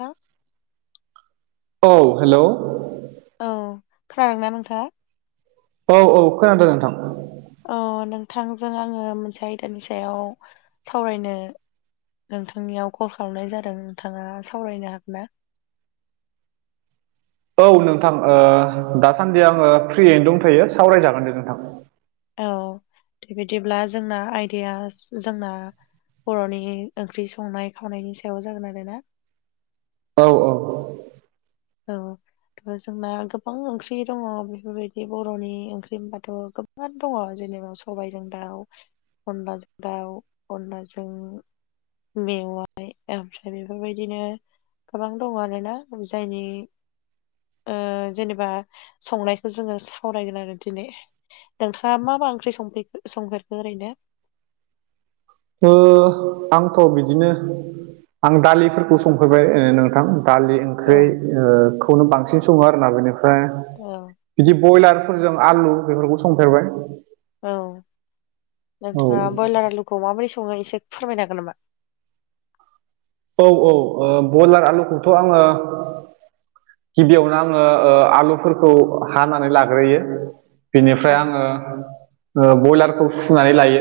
हो औ हेल'। औ खोनादों ना नोंथा? औ-औ खोनादों नोंथां। अ नोंथांजों आङो मोनसे आयदानि सायाव सावरायनो नोंथांनियाव कल खालामनाय जादों नोंथाङा सावरायनो हागोन ना? औ नोंथां ओ दासान्दि आङो फ्रियैनो दंथ'यो सावरायजागोन दे नोंथां। औ दे बिदिब्ला जोंना आयदाया जोंना बर'नि ओंख्रि संनाय खावनायनि सायाव जागोन आरो ना। औ-औ औ थ' जोंना गोबां ओंख्रि दङ बेफोरबायदि बर'नि ओंख्रि होनबाथ'- गोबां दङ जेनेबा सबायाइजों दाउ अनलाजों दाउ अनलाजों- मेवाइ ओमफ्राय बेफोरबायदिनो गोबां दं आरोना जायनि ओ जेनेबा संनायखौ जोङो सावरायगोन आरो दिनै। नोंथाङा मा मा ओंख्रि सफो संफेरखो ओरैनो। ओ आंथ' बिदिनो। आं दालिफोरखौ संफैबाय नोंथां दालि। औ ओंख्रिखौनो बांसिन सङो आरोना बेनिफ्राय। अ। बिदि ब्रयलारफोरजों आलु बेफोरखौ संफेरबाय। औ औ नोंथाङा ब्रयलार आलुखौ माबोरै सङो एसे फोरमायनो हागोन नामा। औ औ ब्रयलार आलुखौथ' आङो। गिबियावनो आङो आलुफोरखौ हानानै लाग्रोयो। बेनिफ्राय औ आङो बयलारखौ सुनानै लायो।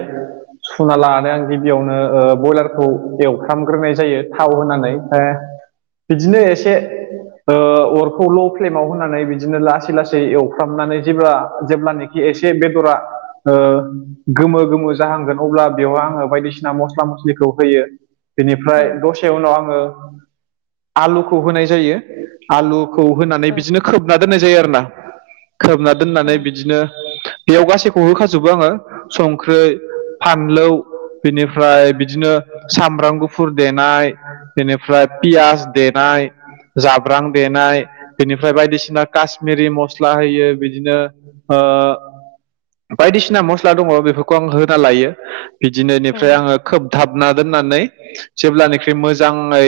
सुना लानानै आं गिबियावनो ब्रयलारखौ एवफ्रामग्रोनाय जायो। थाव होनानै बिदिनो एसे। अरखौ ल' फ्लेमाव होनानै बिदिनो लासै लासै एवफ्रामनानै जेब्ला जेब्लनि। एसे बेदरा। गोमो गोमो जाहांगोन अब्ला बेवहाय आङो बायदिसिना मस्ला मस्लिखौ होयो। बेनिफ्राय औ दसे उनाव आङो आलुखौ होनाय जायो‌। आलुखौ होनानै औ बिदिनो खोबना दोननाय जायो आरो ना खोबना। औ दोननानै बिदिनो बेयाव गासैखौ होखाजोबो आङो। संख्रि फानलौ। बेनिफ्राय बिदिनो सामब्राम गुफुर देनाय। बेनिफ्राय पियास देनाय। जाब्रां देनाय बिनिफ्राय बायदिसिना कश्मिरि मस्ला होयो बिदिनो। बायदिसिना मस्ला दङ बेफोरखौ आं होना लायो। औ बिदिनिफ्राय आङो खोब दाबना दोननानै जेब्लनिख्रुइ मोजाङै।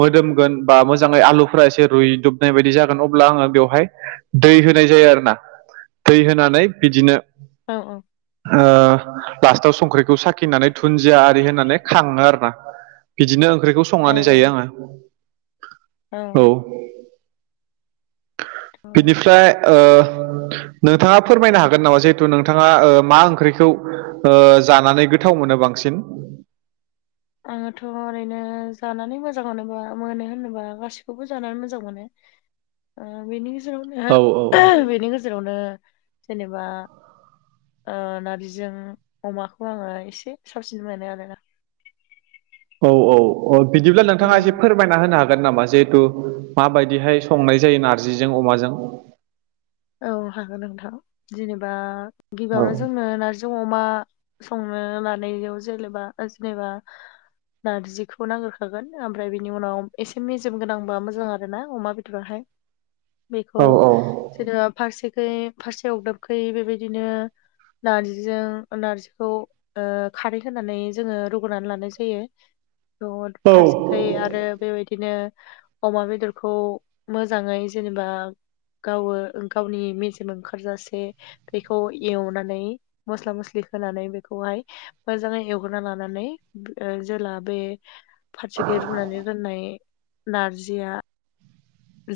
मोदोमगोन बा मोजाङै आलुफोरा एसे रुइदबनाय बायदि जागोन अब्ला आङो बेवहाय। दै होनाय जायो आरो ना दै होनानै बिदिनो। अ औ। लास्टाव संख्रिखौ साखिनानै दुनन्दिया आरि होननानै खाङो आरो ना। बिदिनो ओंख्रिखौ औ संनानै जायो आङो। औ। थ' बिनिफ्राय। नोंथाङा फोरमायनो हागोन नामा जिहेथु नोंथाङा मा ओंख्रिखौ। जानानै गोथाव मोनो बांसिन। आङोथ' ओरैनो जानानै मोजां मोनोबा मोनो होनोबा गाससिखौबो जानानै मोजां मोनो। बेनि औ गेजेरावनो बेनि गेजेरावनो जेनेबा। नारजिजों अमाखौ आङो एसे साबसिन मोननाय आरोना। औ औ औ बिदिब्ला औ नोंथाङा एसे फोर फोरमायना होनो हागोन नामा जिहेतु माबायदिहाय संनाय जायो नारजिजों अमाजों? औ हागोन नोंथां जेनेबा औ गिबियावनो जोंनो नारजि जों अमा संनो लानायाव जेनेबा जेनेबा। नारजिखौबो नागिरखागोन ओमफ्राय बिनि उनाव एसे मेजेम गोनांबा मोजां आर ना अमा बेदरावहाय। औ बेखौ। जेनेबा फारसेखै फारसे अवदाबखै बेबायदिनो नारजिजों नार्जिखौ। ओ खारै होनानै जोङो रुगुनानै लानाय जायो। ज' औ फारसेखै आरो बेबायदिनो अमा बेदरखौ मोजाङै जेनेबा गावो गावनि मेजेम ओंखारजासे‌ बेखौ एवनानै मस्ला मस्लि होनानै बेखौहाय मोजाङै एवग्रा लानानै जेला बे फारसेखाय रुनानै राननाय नारजिया‌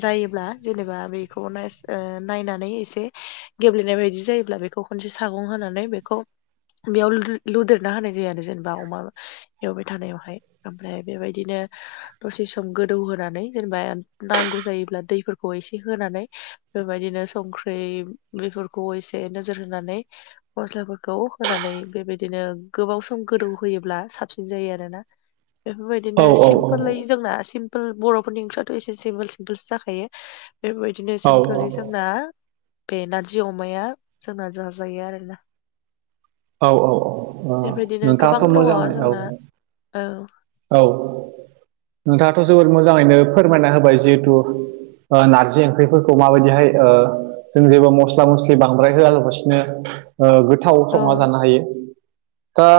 जायोब्ला जेनेबा बेखौनो नायनानै एसे गेब्लेनाय बायदि जायोब्ला बेखौ खनसे सागं होनानै बेखौ बेयाव लुदेरना होनाय जायो आरो जेनेबा अमा एवबाय थानायावहाय ओमफ्राय बेबायदिनो दसे सम गोदौ होनोनानै जेनेबा नांगौ जायोब्ला दैफोरखौ एसे होनानै बेबायदिनो संख्रि बेफोरखौ एसे नोजोर होनानै मस्लाफोरखौ होनानै बेबायदिनो गोबाव सम गोदौ होयोब्ला साबसिन जायो आरोना? औ बेफोरबायदिनो सिमपोलै जोंना सिम्पोल बर'फोरनि ओंख्रियाथ' एसे सिमपोल सिम्पोलस जाखायो बेफोरबायदिनो सिपो औ दा बे नारजि अमाया जोंना जााजायो आरोना? औ औ औ बेबायदिनो गोबां नोंथाङाथ' दङ मोजाङै औ जोंना औ औ नोंथाङाथ' जोबोद मोजाङैनो फोरमायना होबाय जिहेथु नारजि ओंख्रिफोरखौ माबायदिहाय जों जेबो मस्ला मस्लि बांद्राय होआलाबसिनो गोथाव औ समा जानो हायो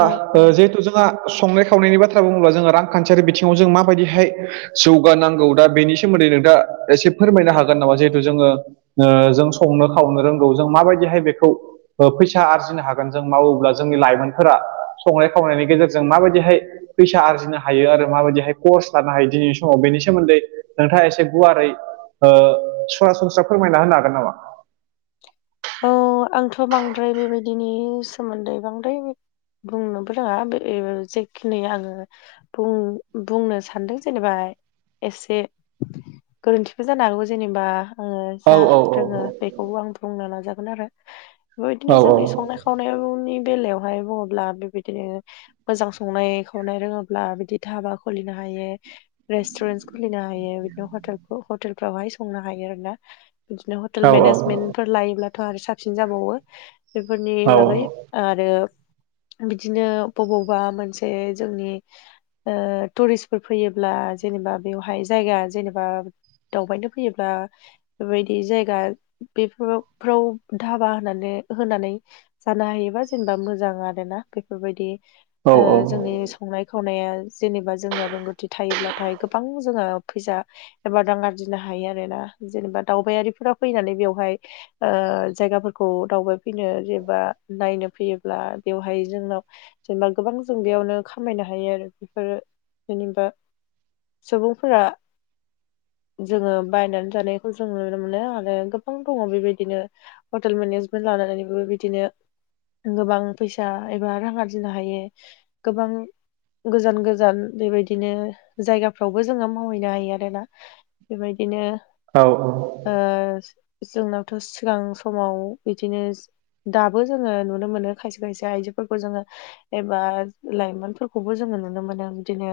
औ औ जिहेथु जोंहा संनाय खावनायनि बाथ्रा बुङोब्ला जोङो रांखान्थियारि बिथिङाव जों माबायदिहाय जौगानांगौ दा बेनि सोमोन्दै नोंथाङा एसे फोरमायनो हागोन नामा जिहेथु जोङो जों संनो खावनो रोंगौ जों माबायदिहाय बेखौ फैसा आरजिनो हागौ जों मावोब्ला जोंनि लाइमोनफोरा संनाय खावनायनि गेजेरजों माबायदिहाय फैसा आरजिनो हायो आरो माबायदिहाय कर्स लानो हायो दिनैनि समाव बेनि सोमोन्दै नोंथाङा एसे गुवारै ओ सरासनस्रा फोरमायना होनो हागोन नामा? औ आंथ' बांद्राय बेबायदिनि सोमोन्दै बांद्राय बुंनोबो रोङा बे जेखिनि आङो बुं बुंनो सान्दों जेनेबा एसे गोरोन्थिबो जानो हागौ जेनेबा आङो औ जा औ रोङो बेखौबो आं बुंनो नाजागोन आरो औ बेबायदिनो जोंनि संनाय खावनाय खावनायनि बेलायावहाय बुङोब्ला बेबायदिनो मोजां संनाय खावनाय रोङोब्ला बिदि धाबा खुलिनो हायो। रेस्टुरेन्टस खुलिनो हायो बिदिनोेल हटेलफ्रावहाय संनो हायो आरो ना? बिदिनो हटेल औ मेनेजमेन्टफोर लायोब्लाथ' आरो साबसिन जाबावो बेफोरनि बागै। आरो बिदिनो बबावबा मोनसे जोंनि टुरिस्फोर फैयोब्ला जेनेबा बेवहाय जायगा जेनेबा दावबायनो फैयोब्ला बेबायदि जायगा बेफोराव फ्राव धाबा होनानै होनानै जानो हायोबा जेनेबा मोजां आरोना बेफोरबायदि औ औ जोंनि संनाय खावनाया जेनेबा जोंनियाव रोंगौथि थायोब्लाथाय गोबां जोंहा फैसा एबा दां आरजिनो हायो आरो ना जेनेबा दावबायारिफोरा फैनानै बेवहाय जायगाफोरखौ दावबायफैनो जेनबा नायनो फैयोब्ला बेवहाय जोंनाव जेनेबा गोबां जों बेयावनो खामायनो हायो आरो बेफोरो जेनेबा सुबुंफोरा जोङो बायनानै जानायखौ जों नुनो मोनो आरो गोबां दङ बेबायदि बिदिनो हटेल मेनेजमेन्ट लानानैबो बिदिनो गोबां फैसा एबा रां आरजिनो हायो गोबां गोजान गोजान बेबायदिनो जायगाफ्रावबो जोङो मावहैनो हायो आरोना बेबायदिनो औ औ जोंनावथ' सिगां समाव बिदिनो दाबो जोङो नुनो मोनो खायसे खायसे आइजोफोरखौ जोङो एबा लाइमोनफोरखौबो जोङो नुनो मोनो बिदिनो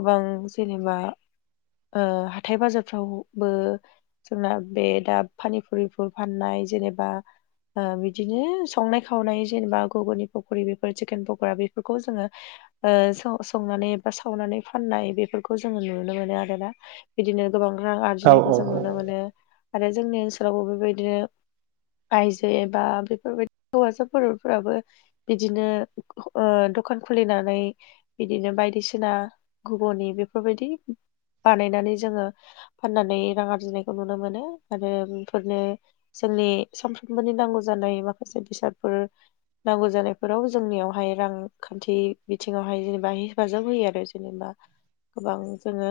गोबां सिनेमा हाथथाय बाजारफ्रावबो जोंना बे दा फानिफुरि बे फाननाय जेनेबा बिदिनो संनाय खावनाय जेनेबा गग'नि पकरि बेफोर चिकेन पक'रा बेफोरखौ जोङो संनानै एा सावनानै फाननाय बेफोरखौ जोङो नुनो मोनो आरोना बिदिनो गोबां रां औ आरजिनायखौ जों नुनो मोनो आरो जोंनि ओनसोलावबो बेबायदिनो आयजो एबा बेफोरबायदि हौवासाफोरफोराबो बिदिनो दखान खुलिनानै बिदिनो बायदिसिना गुबुननि बेफोरबायदि बानायनानै जोङो फाननानै रां आरजिनायखौ नुनो मोनो आरो बेफोरनो जोंनि सानफ्रोमबोनि नांगौ जानाय माखासे बेसादफोर नांगौ जानायफोराव जोंनियावहाय रांखान्थि बिथिङावहाय जेनेबा हेफाजाब होयो आरो जेनेबा गोबां जोङो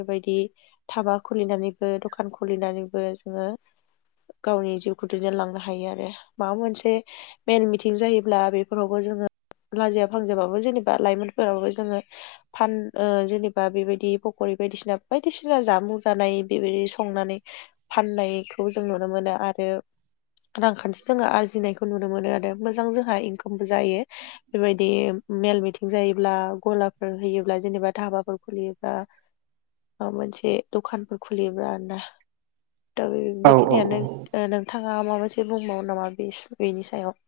बेबायदि थाबा खुलिनानैबो दखान खुलिनानैबो जोङो गावनि जिउखौ दैदेनलांनो हायो आरो माबा मोनसे मेल मिटिं जायोब्ला बेफोरावबो जोङो लाजिया फांजाबाबो जेनेबा लाइमोनफोराबो जोङो फान जेनेबा बेबायदि पक'रि बायदिसिना बायदिसिना जामुं जानाय बेबायदि संनानै फाननायखौ जों नुनो मोनो आरो रांखान्थि जोङो आरजिनायखौ नुनो मोनो आरो मोजां जोंहा बो जायो बेबायदि मेल मिथिं जायोब्ला गलाफोर होयोब्ला जेनेबा धाबाफोर खुलियोब्ला मोनसे दखानफोर खुलियोब्रा आर ना औ औ बेखिनियानो औ नोंथाङा माबा मोनसे बुंबावो नामा बे बेनि सायाव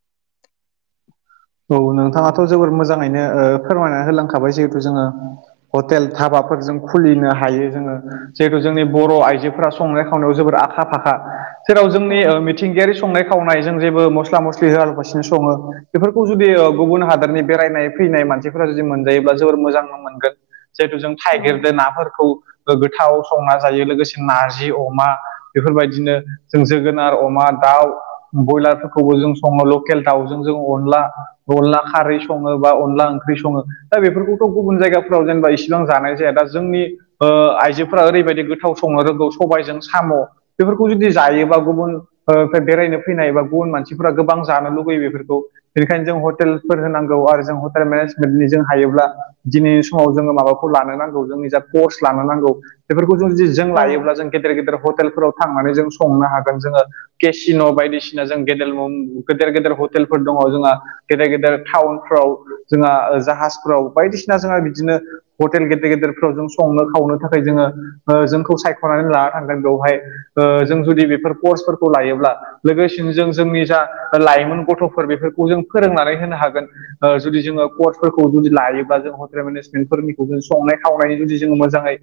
औ नोंथाङाथ' जोबोर मोजाङैनो फोरमायना होलांखाबाय जिहेथु जोङो हटेल थधाबाफोरजों खुलिनो हायो जोङो जिहेथु जोंनि बर' आइजोफोरा संनाय खावनायाव जोबोर आ सा फाखा जेराव औ जोंनि मिथिंगायारि संनाय खावनाय जों जेबो मस्ला मस्लि होआलगासिनो सङो बेफोरखौ जुदि औ गुबुन हादोरनि बेरायनाय फैनाय मानसिफोरा जुदि मोनजायोब्ला जोबोर मोजां मोनगोन जिहेथु जों औ थगिरदो नाफोरखौ गोथाव संना जायो लोगोसे नारजि अमा बेफोरबायदिनो जों जोगोनार अमा दाउ ब्रयलारफोरखौबो जों सङो लकेल दाउजों जों अनला अनला खारै सङो बा अनला ओंख्रि सङो दा बेफोरखौथ' गुबुन जायगाफोराव जेनेबा इसेबां जानाय जाया दा जोंनि आइजोफोरा ओरैबायदि गोथाव संनो रोंगौ सबायजों साम' बेफोरखौ जुदि जायोबा गुबुन ओ बे बेरायनो फैनाय एबा गुबुन मानसिफोरा गोबां जानो लुुबैयो बेफोरखौ। बेनिखायनो जों हटेलफोर होनांगौ आरो जों हटेल मेनेजमेन्टनि जों हायोब्ला दिनैनि समाव जोङो माबाखौ लानो नांगौ जोंनि जा कर्च लानो नांगौ बेफोरखौ जों जुदि जों औ लायोब्ला जों गेदेर गेदेर हटेलफोराव थांनानै जों संनो हागोन जोङो केसिन' बायदिसिना जों गेदेर गेदेर गेदेर हटेलफोर दङ जोंहा गेदेर गेदेर टाउनफ्राव जोंहा जाहाजफ्राव बायदिसिना जोंहा बिदिनो हटेल गेदेर गेदेरफ्राव जों संनो खावनो थाखाय जोङो जोंखौ सायख'नानै लान थांदों बेवहाय जों जुदि बेफोर कर्सफोरखौ लायोब्ला लोगोसेनो जों जोंनि जा लाइमोन गथ'फोर बेफोरखौ जों फोरोंनानै होनो हागोन। जुदि जोङो कर्सफोरखौ जुदि लायोब्ला जों हटेल मेनेजमेन्टफोरनिखौ जों संनाय खावनायनि जुदि जोङो मोजाङै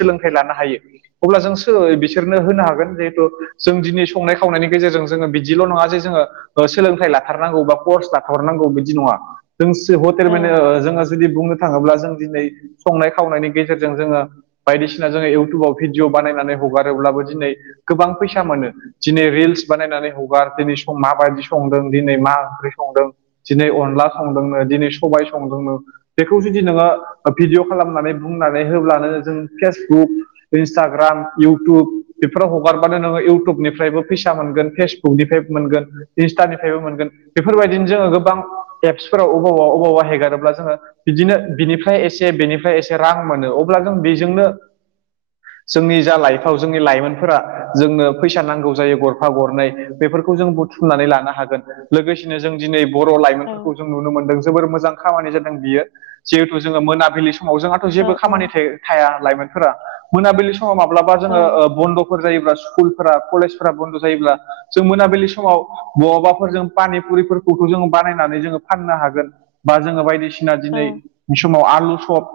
सोलोंथाइ लानो हायो। अब्ला जों सो बिसोरनो होनो हागोन जिहेथु जों दिनै संनाय खावनायनि गेजेरजों जोङो बिदिल' नङा जे जोङो सोलोंथाइ लाथारनांगौ बा कर्च लाथरनांगौ बिदि नङा जोंसो हटेल औ मेने ओ जोङो जुदि बुङो थाङोब्ला जों दिनै संनाय खावनायनि गेजेरजों जोङो बायदिसिना जोङो इउटुबाव भिडिअ' बानायनानै हगारोब्लाबो दिनै गोबां फैसा मोनो। दिनै रिल्स बानायनानै हगार दिनै माबायदि संदों दिनै मा ओंख्रि संदों दिनै अनला संदोंनो दिनै सबाय संदोंनो बेखौ जुदि नोङो भिडिय' खालामनानै बुंनानै होब्लानो जों फेसबुक इन्सटाग्राम इउटुब बेफोराव हगारबानो नोङो इउटुबनिफ्रायबो फैसा मोनगोन फेस बुकनिफ्रायबो मोनगोन इनस्तानिफ्रायबो मोनगोन। बेफोरबायदिनो जोङो गोबां एप्सफोराव अबावबा अबावबा हेगारोब्ला जोङो बिदिनो बिनिफ्राय एसे बेनिफ्राय एसे रां मोनो अब्ला जों बेजोंनो [inaudible] जोंनि जा लाइफआव जोंनि लाइमोनफोरा जोंनो फैसा नांगौ जायो गरफा गरनै बेफोरखौ जों बुथुमनानै लानो हागोन लोगोसेनो जों दिनै बर' औ लाइमोनफोरखौ जों नुनो मोनदों जोबोर मोजां खामानि जादों बियो जिहेथु जोङो मोनाबिलि समाव जों औ जेबो औ खामानि थायो थाया लाइमोनफोरा मोनाबिलि समाव माब्लाबा औ जोङो ओ बन्द' फोर जायोब्ला स्कुलफोरा कलेजफोरा बन्द' जायोब्ला जों मोनाबिलि समाव बहाबाफोर जों पानिफुरिफोरखौथ' जोङो बानायनानै जोङो फाननो हागोन बा जोङो बायदिसिना औ दिनै बे समाव आलु सप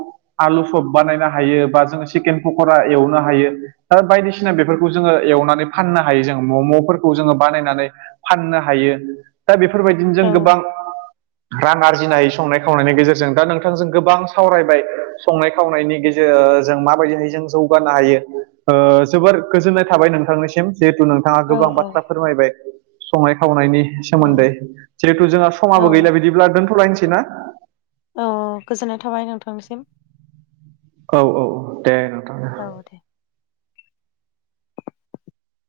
आलु सप बानायनो हायो बा जोङो चिकेन पकरा एवनो हायो दा बायदिसिना बेफोरखौ जोङो एवनानै फाननो हायो जोङो मम'फोरखौ जोङो बानायनानै फाननो हायो दा बेफोरबायदिनो जों गोबां औ रां आरजिनाय संनाय खावनायनि गेजेरजों दा नोंथांजों गोबां सावरायबाय संनाय खावनायनि गेजेर ओ जों माबायदिहाय जों जौगानो हायो ओ जोबोर गोजोननाय थाबाय नोंथांनि सिम जिहेथु नोंथाङा गोबां औ बाथ्रा फोरमायबाय संनाय खावनायनि औ सोमोन्दै जिहेथु जोंहा समाबो गैला बिदिब्ला दोनथ'लायनोसै ना? औ गोजोननाय थाबाय नोंथांनिसिम। औ औ औ दे। नोंथां औ दे।